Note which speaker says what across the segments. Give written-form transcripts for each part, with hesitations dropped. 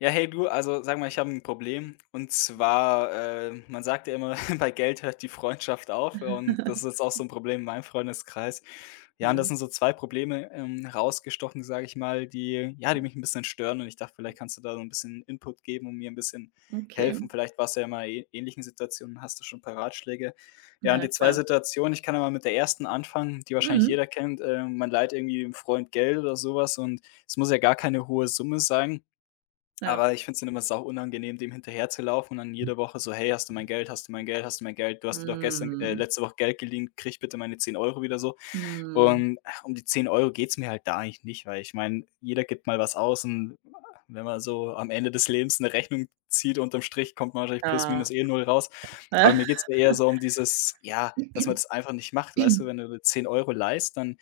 Speaker 1: Ja, hey du, also sag mal, ich habe ein Problem. Und zwar, man sagt ja immer, bei Geld hört die Freundschaft auf und das ist jetzt auch so ein Problem in meinem Freundeskreis. Ja, und das
Speaker 2: Mhm.
Speaker 1: sind so 2 Probleme, rausgestochen, sage ich mal, die ja, die mich ein bisschen stören und ich dachte, vielleicht kannst du da so ein bisschen Input geben und mir ein bisschen
Speaker 2: Okay.
Speaker 1: helfen. Vielleicht warst du ja mal in ähnlichen Situationen, hast du schon ein paar Ratschläge. Ja,
Speaker 2: Ja,
Speaker 1: und
Speaker 2: na
Speaker 1: die 2
Speaker 2: klar.
Speaker 1: Situationen, ich kann ja mal mit der ersten anfangen, die wahrscheinlich
Speaker 2: Mhm.
Speaker 1: jeder kennt. Man leiht irgendwie 'nem Freund Geld oder sowas und es muss ja gar keine hohe Summe sein.
Speaker 2: Ja.
Speaker 1: Aber ich finde es dann immer sau unangenehm, dem hinterherzulaufen und dann jede Woche so: „Hey, hast du mein Geld? Hast du mein Geld? Hast du mein Geld? Du hast dir doch gestern
Speaker 2: Mhm.
Speaker 1: letzte Woche Geld geliehen, krieg bitte meine 10 Euro wieder so.“
Speaker 2: Mhm.
Speaker 1: Und, ach, um die 10 € geht's mir halt da eigentlich nicht, weil ich meine, jeder gibt mal was aus und wenn man so am Ende des Lebens eine Rechnung zieht, unterm Strich kommt man wahrscheinlich plus
Speaker 2: Ja.
Speaker 1: minus eh null raus. Aber mir geht's da eher so um dieses, ja, dass man das einfach nicht macht, weißt du?
Speaker 2: Mhm.
Speaker 1: Wenn du 10 Euro € leihst, dann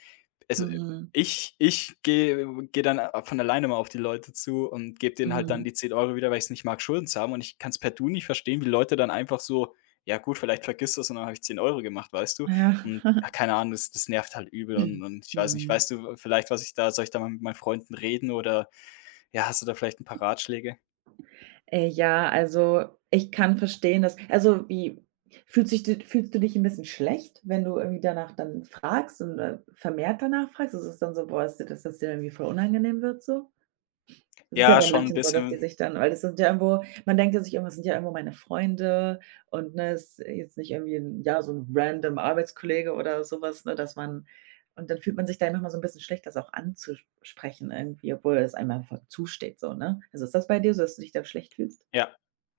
Speaker 1: also ich gehe dann von alleine mal auf die Leute zu und gebe denen halt dann
Speaker 2: Mhm.
Speaker 1: die 10 Euro wieder, weil ich es nicht mag, Schulden zu haben. Und ich kann's per Du nicht verstehen, wie Leute dann einfach so: „Ja gut, vielleicht vergisst du's und dann habe ich 10 Euro gemacht“, weißt du?
Speaker 2: Ja.
Speaker 1: Und ja, keine Ahnung, das nervt halt übel und ich weiß nicht,
Speaker 2: Mhm.
Speaker 1: weißt du vielleicht, was ich da soll ich da mal mit meinen Freunden reden oder ja, hast du da vielleicht ein paar Ratschläge?
Speaker 2: Ja, also, ich kann verstehen, dass also, wie fühlst sich d fühlst du dich ein bisschen schlecht, wenn du irgendwie danach dann fragst und, vermehrt danach fragst? Ist es dann so: „Boah, ist dir das dass dir irgendwie voll unangenehm wird so?" Das ist ja
Speaker 1: Ja,
Speaker 2: bei
Speaker 1: schon ein
Speaker 2: manchen so, dass die
Speaker 1: bisschen.
Speaker 2: sich dann weil das sind ja irgendwo man denkt ja sich immer: „Das sind ja irgendwo meine Freunde" und, ne, ist jetzt nicht irgendwie 'n ja, so ein random Arbeitskollege oder sowas, ne, dass man und dann fühlt man sich da manchmal so ein bisschen schlecht, das auch anzusprechen irgendwie, obwohl es einem einfach zusteht so, ne? Also, ist das bei dir so, dass du dich da schlecht fühlst?
Speaker 1: Ja.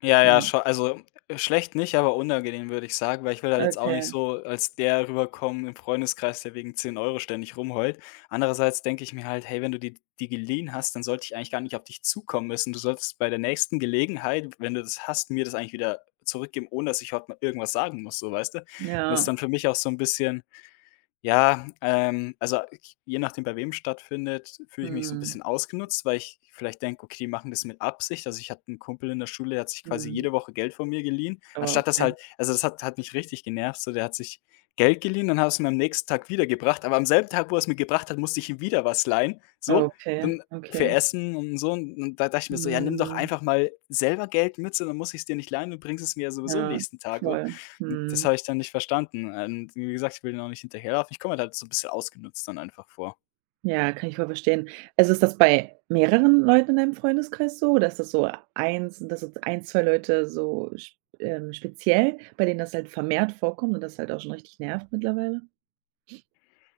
Speaker 1: Ja,
Speaker 2: Ja,
Speaker 1: ja, scho also, schlecht nicht, aber unangenehm, würde ich sagen, weil ich will halt jetzt auch nicht
Speaker 2: okay.
Speaker 1: so als der rüberkommen im Freundeskreis, der wegen 10 € ständig rumheult. Andererseits denke ich mir halt: „Hey, wenn du die geliehen hast, dann sollte ich eigentlich gar nicht auf dich zukommen müssen. Du solltest bei der nächsten Gelegenheit, wenn du das hast, mir das eigentlich wieder zurückgeben, ohne dass ich heute mal irgendwas sagen muss“, so, weißt du? Und das ist
Speaker 2: Ja.
Speaker 1: dann für mich auch so ein bisschen ja, also je nachdem, bei wem stattfindet, fühle ich mich so ein bisschen
Speaker 2: Mhm.
Speaker 1: ausgenutzt, weil ich vielleicht denke: „Okay, die machen das mit Absicht.“ Also, ich hatte einen Kumpel in der Schule, der hat sich quasi
Speaker 2: Mhm.
Speaker 1: jede Woche Geld von mir geliehen, anstatt das
Speaker 2: Okay.
Speaker 1: halt also, das hat mich richtig genervt, so der hat sich Geld geliehen, dann hat es mir am nächsten Tag wiedergebracht, aber am selben Tag, wo er es mir gebracht hat, musste ich ihm wieder was leihen, so,
Speaker 2: Okay,
Speaker 1: dann für
Speaker 2: okay.
Speaker 1: Essen und so. Und da dachte ich mir so: „Ja, nimm doch
Speaker 2: Mhm.
Speaker 1: einfach mal selber Geld mit, so, dann muss ich es dir nicht leihen, du bringst es mir ja sowieso
Speaker 2: Ja,
Speaker 1: nächsten Tag.“ so.
Speaker 2: voll.
Speaker 1: Hm, das
Speaker 2: Mhm.
Speaker 1: habe ich dann nicht verstanden. Wie gesagt, ich will denen auch nicht hinterherlaufen. Ich komme mir halt so ein bisschen ausgenutzt dann einfach vor.
Speaker 2: Ja, kann ich voll verstehen. Also, ist das bei mehreren Leuten in deinem Freundeskreis so oder ist das so eins dass jetzt ein, 2 Leute so sp speziell, bei denen das halt vermehrt vorkommt und das halt auch schon richtig nervt mittlerweile?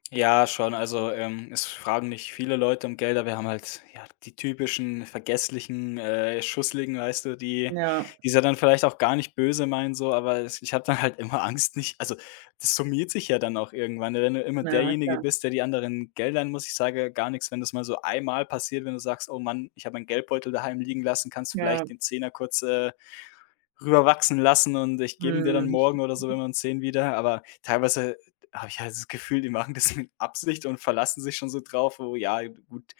Speaker 1: Ja, schon. Also, es fragen nicht viele Leute um Geld, aber wir haben halt, ja, die typischen vergesslichen, Schusseligen, weißt du, die
Speaker 2: Ja,
Speaker 1: die es ja dann vielleicht auch gar nicht böse meinen so, aber es ich habe dann halt immer Angst nicht also, das summiert sich ja dann auch irgendwann, wenn du immer
Speaker 2: na
Speaker 1: derjenige
Speaker 2: klar.
Speaker 1: bist, der die anderen Geldern muss. Ich sage gar nichts, wenn das mal so einmal passiert, wenn du sagst: „Oh Mann, ich habe meinen Geldbeutel daheim liegen lassen, kannst du
Speaker 2: Ja,
Speaker 1: vielleicht den Zehner kurz, rüberwachsen lassen und ich gebe ihn dir dann
Speaker 2: mhm,
Speaker 1: morgen oder so, wenn wir uns sehen, wieder. Aber teilweise habe ich halt das Gefühl, die machen das mit Absicht und verlassen sich schon so drauf, wo ja, gut,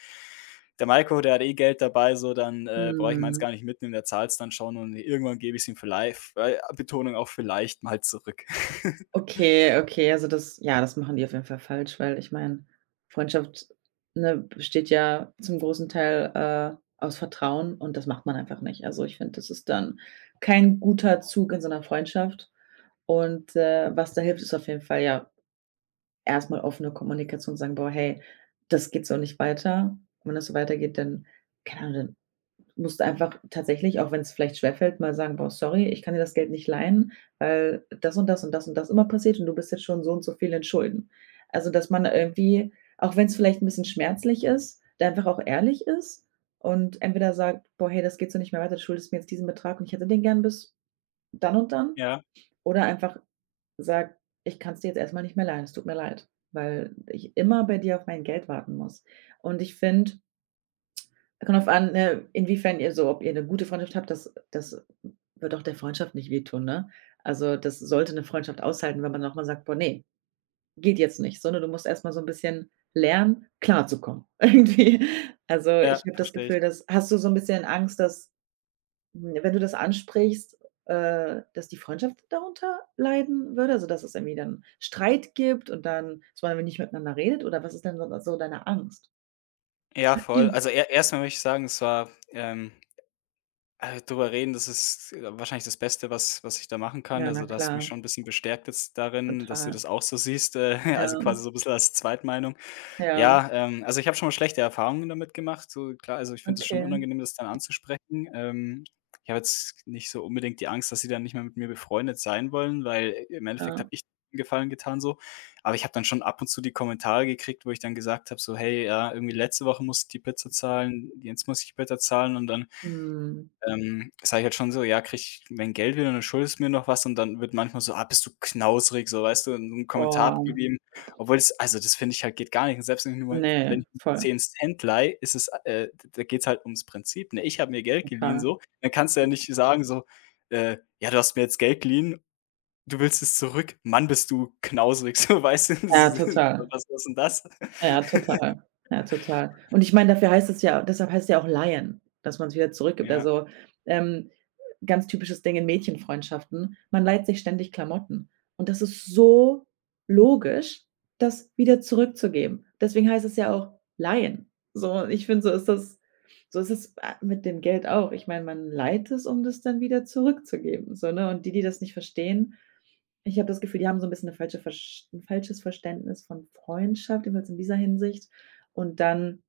Speaker 1: der Maiko, der hat eh Geld dabei, so, dann brauche ich meins
Speaker 2: mhm.
Speaker 1: gar nicht mitnehmen, der zahlt es dann schon und irgendwann gebe ich es ihm vielleicht, Betonung auf vielleicht mal zurück.
Speaker 2: Okay, okay, also das machen die auf jeden Fall falsch, weil ich meine, Freundschaft, ne, besteht ja zum großen Teil, aus Vertrauen und das macht man einfach nicht. Also, ich finde, das ist dann kein guter Zug in so einer Freundschaft. Und, was da hilft, ist auf jeden Fall, ja, erstmal offene Kommunikation, sagen: „Boah, hey, das geht so nicht weiter." Und wenn das so weitergeht, dann keine Ahnung, dann musst du einfach tatsächlich, auch wenn es vielleicht schwerfällt, mal sagen: „Boah, sorry, ich kann dir das Geld nicht leihen, weil das und das und das und das immer passiert und du bist jetzt schon so und so viel in Schulden." Also, dass man irgendwie, auch wenn es vielleicht ein bisschen schmerzlich ist, da einfach auch ehrlich ist und entweder sagt: „Boah, hey, das geht so nicht mehr weiter, du schuldest mir jetzt diesen Betrag und ich hätte den gern bis dann und dann."
Speaker 1: Ja,
Speaker 2: Oder einfach sage: „Ich kann es dir jetzt erstmal nicht mehr leihen. Es tut mir leid, weil ich immer bei dir auf mein Geld warten muss." Und ich finde kommt auf an, ne, inwiefern ihr so ob ihr eine gute Freundschaft habt, das das wird auch der Freundschaft nicht wehtun, ne? Also, das sollte eine Freundschaft aushalten, wenn man auch mal sagt: „Boah, ne, geht jetzt nicht", sondern du musst erstmal so ein bisschen lernen, klarzukommen irgendwie. Also,
Speaker 1: ja,
Speaker 2: ich habe das
Speaker 1: verstehe ich.
Speaker 2: Gefühl, dass hast du so ein bisschen Angst, dass wenn du das ansprichst, dass die Freundschaft darunter leiden würde? Also, dass es irgendwie dann Streit gibt und dann dass man irgendwie nicht miteinander redet oder was ist denn so so deine Angst?
Speaker 1: Ja, voll. Also, e erstmal möchte ich sagen, es war, drüber reden, das ist wahrscheinlich das Beste, was ich da machen kann.
Speaker 2: Ja, na
Speaker 1: Also, da hast du mich
Speaker 2: klar,
Speaker 1: schon ein bisschen bestärkt jetzt darin, dass du
Speaker 2: total.
Speaker 1: das auch so siehst,
Speaker 2: Ja,
Speaker 1: also quasi so ein bisschen als Zweitmeinung.
Speaker 2: ja,
Speaker 1: Ja, also ich habe schon mal schlechte Erfahrungen damit gemacht, so klar, also ich finde es schon
Speaker 2: okay,
Speaker 1: unangenehm, das dann anzusprechen. Ich habe jetzt nicht so unbedingt die Angst, dass sie dann nicht mehr mit mir befreundet sein wollen, weil im Endeffekt habe
Speaker 2: ja.
Speaker 1: ich denen Gefallen getan so. Aber ich habe dann schon ab und zu die Kommentare gekriegt, wo ich dann gesagt habe so: „Hey, ja, irgendwie letzte Woche musste ich die Pizza zahlen, jetzt muss ich die Pizza zahlen“ und dann
Speaker 2: Mhm.
Speaker 1: sage ich halt schon so: „Ja, krieg ich mein Geld wieder und dann schuldest du mir noch was?“ Und dann wird manchmal so: „Ah, bist du knausrig“, so, weißt du, und so einen Kommentar
Speaker 2: Boah,
Speaker 1: abgegeben, obwohl das also, das finde ich halt geht gar nicht. Und selbst wenn ich nur mal wenn
Speaker 2: ne,
Speaker 1: ich nur
Speaker 2: voll,
Speaker 1: 10 Cent leihe, ist es, d da geht's halt ums Prinzip, ne? Ich habe mir Geld geliehen
Speaker 2: total,
Speaker 1: so, dann kannst du ja
Speaker 2: tot
Speaker 1: nicht sagen so, „Ja, du hast mir jetzt Geld geliehen, du willst es zurück. Mann, bist du knausrig“, so, weißt du? Das
Speaker 2: ja,
Speaker 1: ist
Speaker 2: total.
Speaker 1: was was ist 'n das?
Speaker 2: Ja, total. Ja, total. Und ich meine, dafür heißt es ja deshalb heißt es ja auch Leihen, dass man's wieder zurückgibt.
Speaker 1: Ja,
Speaker 2: Also, ähm, ganz typisches Ding in Mädchenfreundschaften, man leiht sich ständig Klamotten. Und das ist so logisch, das wieder zurückzugeben. Deswegen heißt es ja auch Leihen. So, ich finde, so ist es, mit dem Geld auch. Ich meine, man leiht es, um das dann wieder zurückzugeben, so, ne? Und die, die das nicht verstehen ich habe das Gefühl, die haben so ein bisschen 'ne falsche Versch 'n falsches Verständnis von Freundschaft, jedenfalls in dieser Hinsicht. Und dann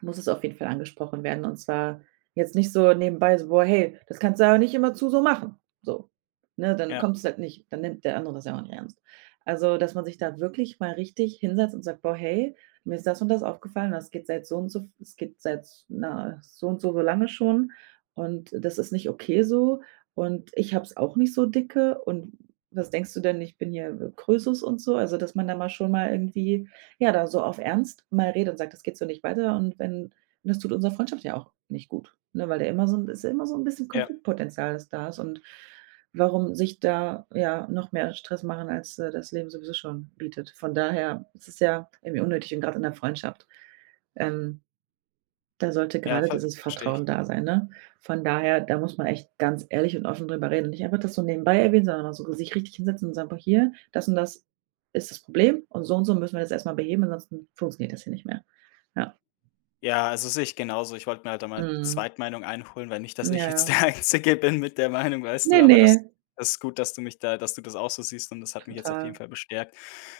Speaker 2: muss es auf jeden Fall angesprochen werden und zwar jetzt nicht so nebenbei so: „Boah, hey, das kannst du aber nicht immer zu so machen." So, ne, dann
Speaker 1: ja,
Speaker 2: kommt es halt nicht dann nimmt der andere das ja auch nicht ernst. Also, dass man sich da wirklich mal richtig hinsetzt und sagt: „Boah, hey, mir ist das und das aufgefallen, das geht seit so und so es geht seit, na, so und so so lange schon und das ist nicht okay so und ich habe es auch nicht so dicke und was denkst du denn, ich bin hier Krösus und so?" Also, dass man da mal schon mal irgendwie ja, da so auf ernst mal redet und sagt: „Das geht so nicht weiter." Und wenn und das tut unserer Freundschaft ja auch nicht gut, ne, weil da immer so 'n ist immer so 'n bisschen
Speaker 1: ja,
Speaker 2: Konfliktpotenzial, das da ist und warum sich da, ja, noch mehr Stress machen, als, das Leben sowieso schon bietet. Von daher ist es ja irgendwie unnötig und grad in der Freundschaft. Ähm, Da sollte
Speaker 1: ja,
Speaker 2: gerade dieses
Speaker 1: verstehe ich.
Speaker 2: Vertrauen da sein, ne? Von daher, da muss man echt ganz ehrlich und offen drüber reden und nicht einfach das so nebenbei erwähnen, sondern mal so sich richtig hinsetzen und sagen: „Boah, hier, das und das ist das Problem und so müssen wir das erst mal beheben, ansonsten funktioniert das hier nicht mehr." Ja.
Speaker 1: Ja, also sehe ich genauso. Ich wollte mir halt einmal
Speaker 2: Mhm.
Speaker 1: Zweitmeinung einholen, weil nicht, dass ich
Speaker 2: Ja,
Speaker 1: jetzt
Speaker 2: ja.
Speaker 1: der Einzige bin mit der Meinung, weißt du,
Speaker 2: Ne,
Speaker 1: aber das
Speaker 2: ne,
Speaker 1: das ist gut, dass du mich da dass du das auch so siehst und das hat mich jetzt auf jeden
Speaker 2: total.
Speaker 1: Fall bestärkt.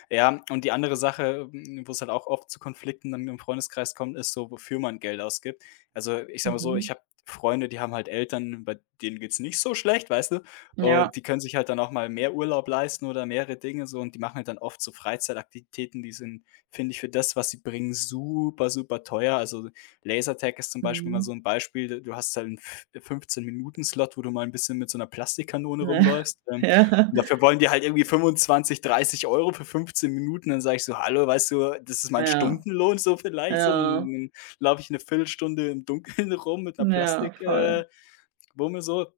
Speaker 1: Ja, und die andere Sache, m, wo es halt auch oft zu Konflikten dann im Freundeskreis kommt, ist so, wofür man Geld ausgibt. Also, ich sage mal so, ich
Speaker 2: Mhm.
Speaker 1: habe Freunde, die haben halt Eltern, bei denen geht's nicht so schlecht, weißt du?
Speaker 2: Ja.
Speaker 1: Und die können sich halt dann auch mal mehr Urlaub leisten oder mehrere Dinge so und die machen halt dann oft so Freizeitaktivitäten, die sind finde ich für das, was sie bringen, super, super teuer. Also Lasertag ist zum Beispiel mal so
Speaker 2: Mhm.
Speaker 1: ein Beispiel. Du hast halt 'n F 15- Minuten-Slot, wo du mal ein bisschen mit so einer Plastikkanone rumläufst,
Speaker 2: Ja.
Speaker 1: und dafür wollen die halt irgendwie 25, 30 € für 15 Minuten. Dann sage ich so: „Hallo, weißt du, das ist mein
Speaker 2: Ja.
Speaker 1: Stundenlohn so
Speaker 2: Ja.
Speaker 1: vielleicht so“
Speaker 2: Ja.
Speaker 1: und dann laufe ich eine Viertelstunde im Dunkeln rum mit einer
Speaker 2: Ja,
Speaker 1: Plastik
Speaker 2: voll.
Speaker 1: Wumme so.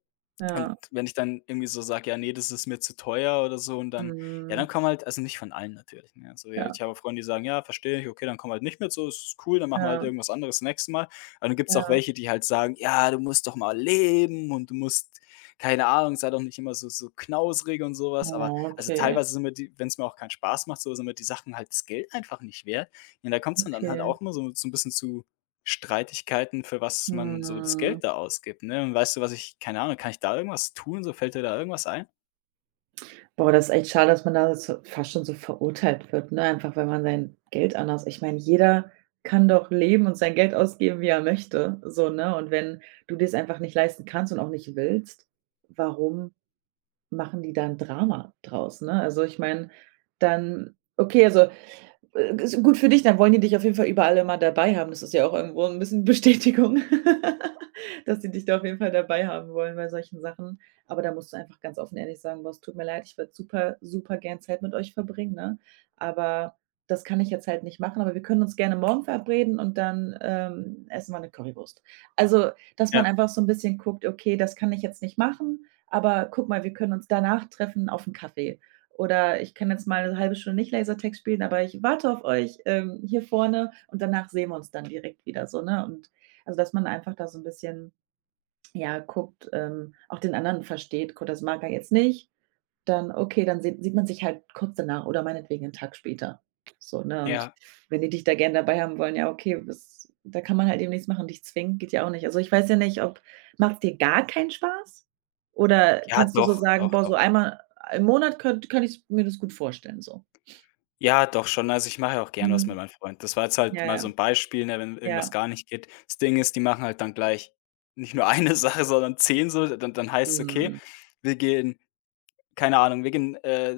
Speaker 1: Und
Speaker 2: Ja.
Speaker 1: wenn ich dann irgendwie so sage: „Ja, nee das ist mir zu teuer“ oder so und dann ja, dann
Speaker 2: Mhm.
Speaker 1: kommen halt also nicht von allen natürlich, ne? Also, ja,
Speaker 2: Ja,
Speaker 1: ich habe Freunde, die sagen: „Ja, verstehe ich, okay, dann komm halt nicht mit so, ist cool, dann machen wir halt
Speaker 2: ja,
Speaker 1: irgendwas anderes nächstes Mal.“ Aber dann gibt's auch
Speaker 2: ja.
Speaker 1: welche, die halt sagen: „Ja, du musst doch mal leben und du musst keine Ahnung, sei doch nicht immer so so knausrig und sowas. Aber
Speaker 2: Oh,
Speaker 1: also,
Speaker 2: okay,
Speaker 1: teilweise sind mir die wenn es mir auch keinen Spaß macht, so sind mir die Sachen halt das Geld einfach nicht wert. Ja, da kommt's dann halt
Speaker 2: okay.
Speaker 1: auch immer so so 'n bisschen zu Streitigkeiten, für was man so das
Speaker 2: Mhm.
Speaker 1: Geld da ausgibt, ne? Und weißt du, was ich keine Ahnung, kann ich da irgendwas tun? So, fällt dir da irgendwas ein?
Speaker 2: Boah, das ist echt schade, dass man da so fast schon so verurteilt wird, ne? Einfach, weil man sein Geld anders ich meine, jeder kann doch leben und sein Geld ausgeben, wie er möchte, so, ne? Und wenn du dir's einfach nicht leisten kannst und auch nicht willst, warum machen die da 'n Drama draus, ne? Also, ich meine, dann okay, also ist gut für dich, dann wollen die dich auf jeden Fall überall immer dabei haben. Das ist ja auch irgendwo 'n bisschen Bestätigung, dass die dich da auf jeden Fall dabei haben wollen bei solchen Sachen. Aber da musst du einfach ganz offen ehrlich sagen: „Boss, tut mir leid, ich würde super, super gern Zeit mit euch verbringen, ne? Aber das kann ich jetzt halt nicht machen, aber wir können uns gerne morgen verabreden und dann, essen wir 'ne Currywurst." Also, dass man
Speaker 1: Ja,
Speaker 2: einfach so 'n bisschen guckt: „Okay, das kann ich jetzt nicht machen, aber guck mal, wir können uns danach treffen auf 'n Kaffee." Oder ich kann jetzt mal eine halbe Stunde nicht Lasertag spielen, aber ich warte auf euch, hier vorne und danach sehen wir uns dann direkt wieder so, ne? Und also, dass man einfach da so ein bisschen, ja, guckt, auch den anderen versteht. Gut, das mag er jetzt nicht, dann okay, dann sieht man sich halt kurz danach oder meinetwegen 'n Tag später. So, ne, und
Speaker 1: ja.
Speaker 2: wenn die dich da gern dabei haben wollen, ja, okay, das da kann man halt eben nichts machen, dich zwingen geht ja auch nicht. Also, ich weiß ja nicht, ob macht's dir gar keinen Spaß? Oder
Speaker 1: Ja,
Speaker 2: kannst du so
Speaker 1: doch,
Speaker 2: sagen:
Speaker 1: doch,
Speaker 2: „Boah, so
Speaker 1: doch.
Speaker 2: einmal im Monat könnt kann ich mir das gut vorstellen", so?
Speaker 1: Ja, doch schon. Also, ich mache ja auch gern was mit
Speaker 2: Mhm.
Speaker 1: meinen Freunden. Das war jetzt halt
Speaker 2: Ja,
Speaker 1: mal so
Speaker 2: ja,
Speaker 1: 'n Beispiel, ne, wenn irgendwas
Speaker 2: ja.
Speaker 1: gar nicht geht. Das Ding ist, die machen halt dann gleich nicht nur eine Sache, sondern 10 so, dann heißt's: „Okay,
Speaker 2: Mhm.
Speaker 1: wir gehen keine Ahnung, wir gehen,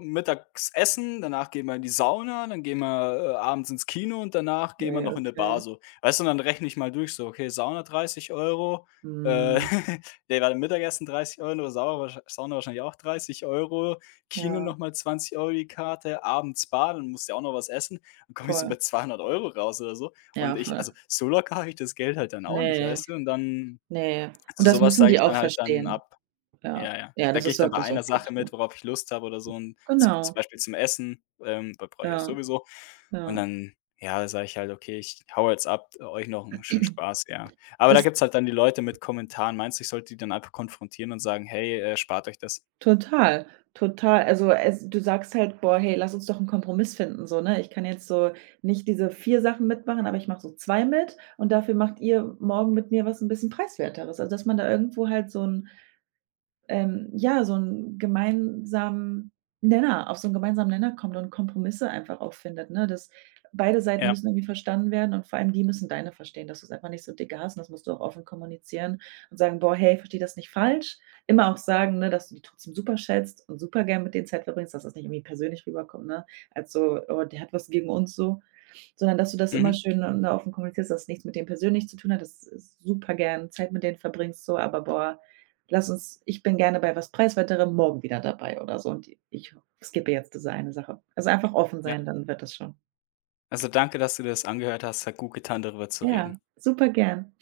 Speaker 1: mittags essen, danach gehen wir in die Sauna, dann gehen wir, abends ins Kino und danach gehen wir
Speaker 2: Ne,
Speaker 1: noch in eine Bar
Speaker 2: okay.
Speaker 1: so. Weißt du, und dann rechne ich mal durch so: Okay, Sauna 30 € äh,
Speaker 2: Mhm.
Speaker 1: ne, warte, Mittagessen 30 € Sauna wahrscheinlich auch 30 € Kino
Speaker 2: Ja,
Speaker 1: noch mal 20 € die Karte, abends Bar, dann musst du ja auch noch was essen. Dann komme ich so bei
Speaker 2: voll.
Speaker 1: 200 € raus oder so. Und
Speaker 2: Ja,
Speaker 1: ich
Speaker 2: voll.
Speaker 1: also, so locker habe ich das Geld halt dann auch nicht,
Speaker 2: Nee,
Speaker 1: weißt du? Und dann
Speaker 2: nee.
Speaker 1: zu
Speaker 2: Und
Speaker 1: so
Speaker 2: das
Speaker 1: was
Speaker 2: müssen
Speaker 1: sage
Speaker 2: die
Speaker 1: ich
Speaker 2: auch
Speaker 1: dann halt dann
Speaker 2: verstehen.
Speaker 1: ab.
Speaker 2: Ja.
Speaker 1: Ja, ja. Da gehe ich dann
Speaker 2: Ja
Speaker 1: bei
Speaker 2: das ist auch
Speaker 1: einer
Speaker 2: gut.
Speaker 1: Sache
Speaker 2: Ja.
Speaker 1: mit, worauf ich Lust habe oder so und zum
Speaker 2: Genau,
Speaker 1: Beispiel zum Essen, da brauche ich das
Speaker 2: ja,
Speaker 1: sowieso. Und
Speaker 2: ja.
Speaker 1: dann, ja, sage ich halt: „Okay, ich haue jetzt ab, euch noch 'n schönen Spaß“, ja. Aber da
Speaker 2: Das
Speaker 1: gibt's halt dann die Leute mit Kommentaren. Meinst du, ich sollte die dann einfach konfrontieren und sagen: „Hey, spart euch das?“
Speaker 2: Total, total. Also, es du sagst halt: „Boah, hey, lass uns doch einen Kompromiss finden", so, ne? Ich kann jetzt so nicht diese 4 Sachen mitmachen, aber ich mache so 2 mit und dafür macht ihr morgen mit mir was ein bisschen Preiswerteres. Also, dass man da irgendwo halt so ein ja, so 'n gemeinsamen Nenner auf so 'n gemeinsamen Nenner kommt und Kompromisse einfach auch findet, ne? Dass beide Seiten
Speaker 1: Ja,
Speaker 2: müssen irgendwie verstanden werden und vor allem die müssen deine verstehen, dass du es einfach nicht so dicke hast und das musst du auch offen kommunizieren und sagen: „Boah, hey, verstehe das nicht falsch." Immer auch sagen, ne, dass du die trotzdem super schätzt und super gern mit denen Zeit verbringst, dass das nicht irgendwie persönlich rüberkommt, ne? Als so: „Oh, der hat was gegen uns", so. Sondern dass du das
Speaker 1: mhm,
Speaker 2: immer schön, ne, offen kommunizierst, dass es nichts mit denen persönlich zu tun hat, dass s super gern Zeit mit denen verbringst so, aber: „Boah, lass uns ich bin gerne bei was Preiswerterem morgen wieder dabei" oder so und ich skippe jetzt diese eine Sache. Also, einfach offen
Speaker 1: ja.
Speaker 2: sein, dann wird das schon.
Speaker 1: Also, danke, dass du dir das angehört hast. Hat gut getan, darüber zu reden.
Speaker 2: Ja, super gern.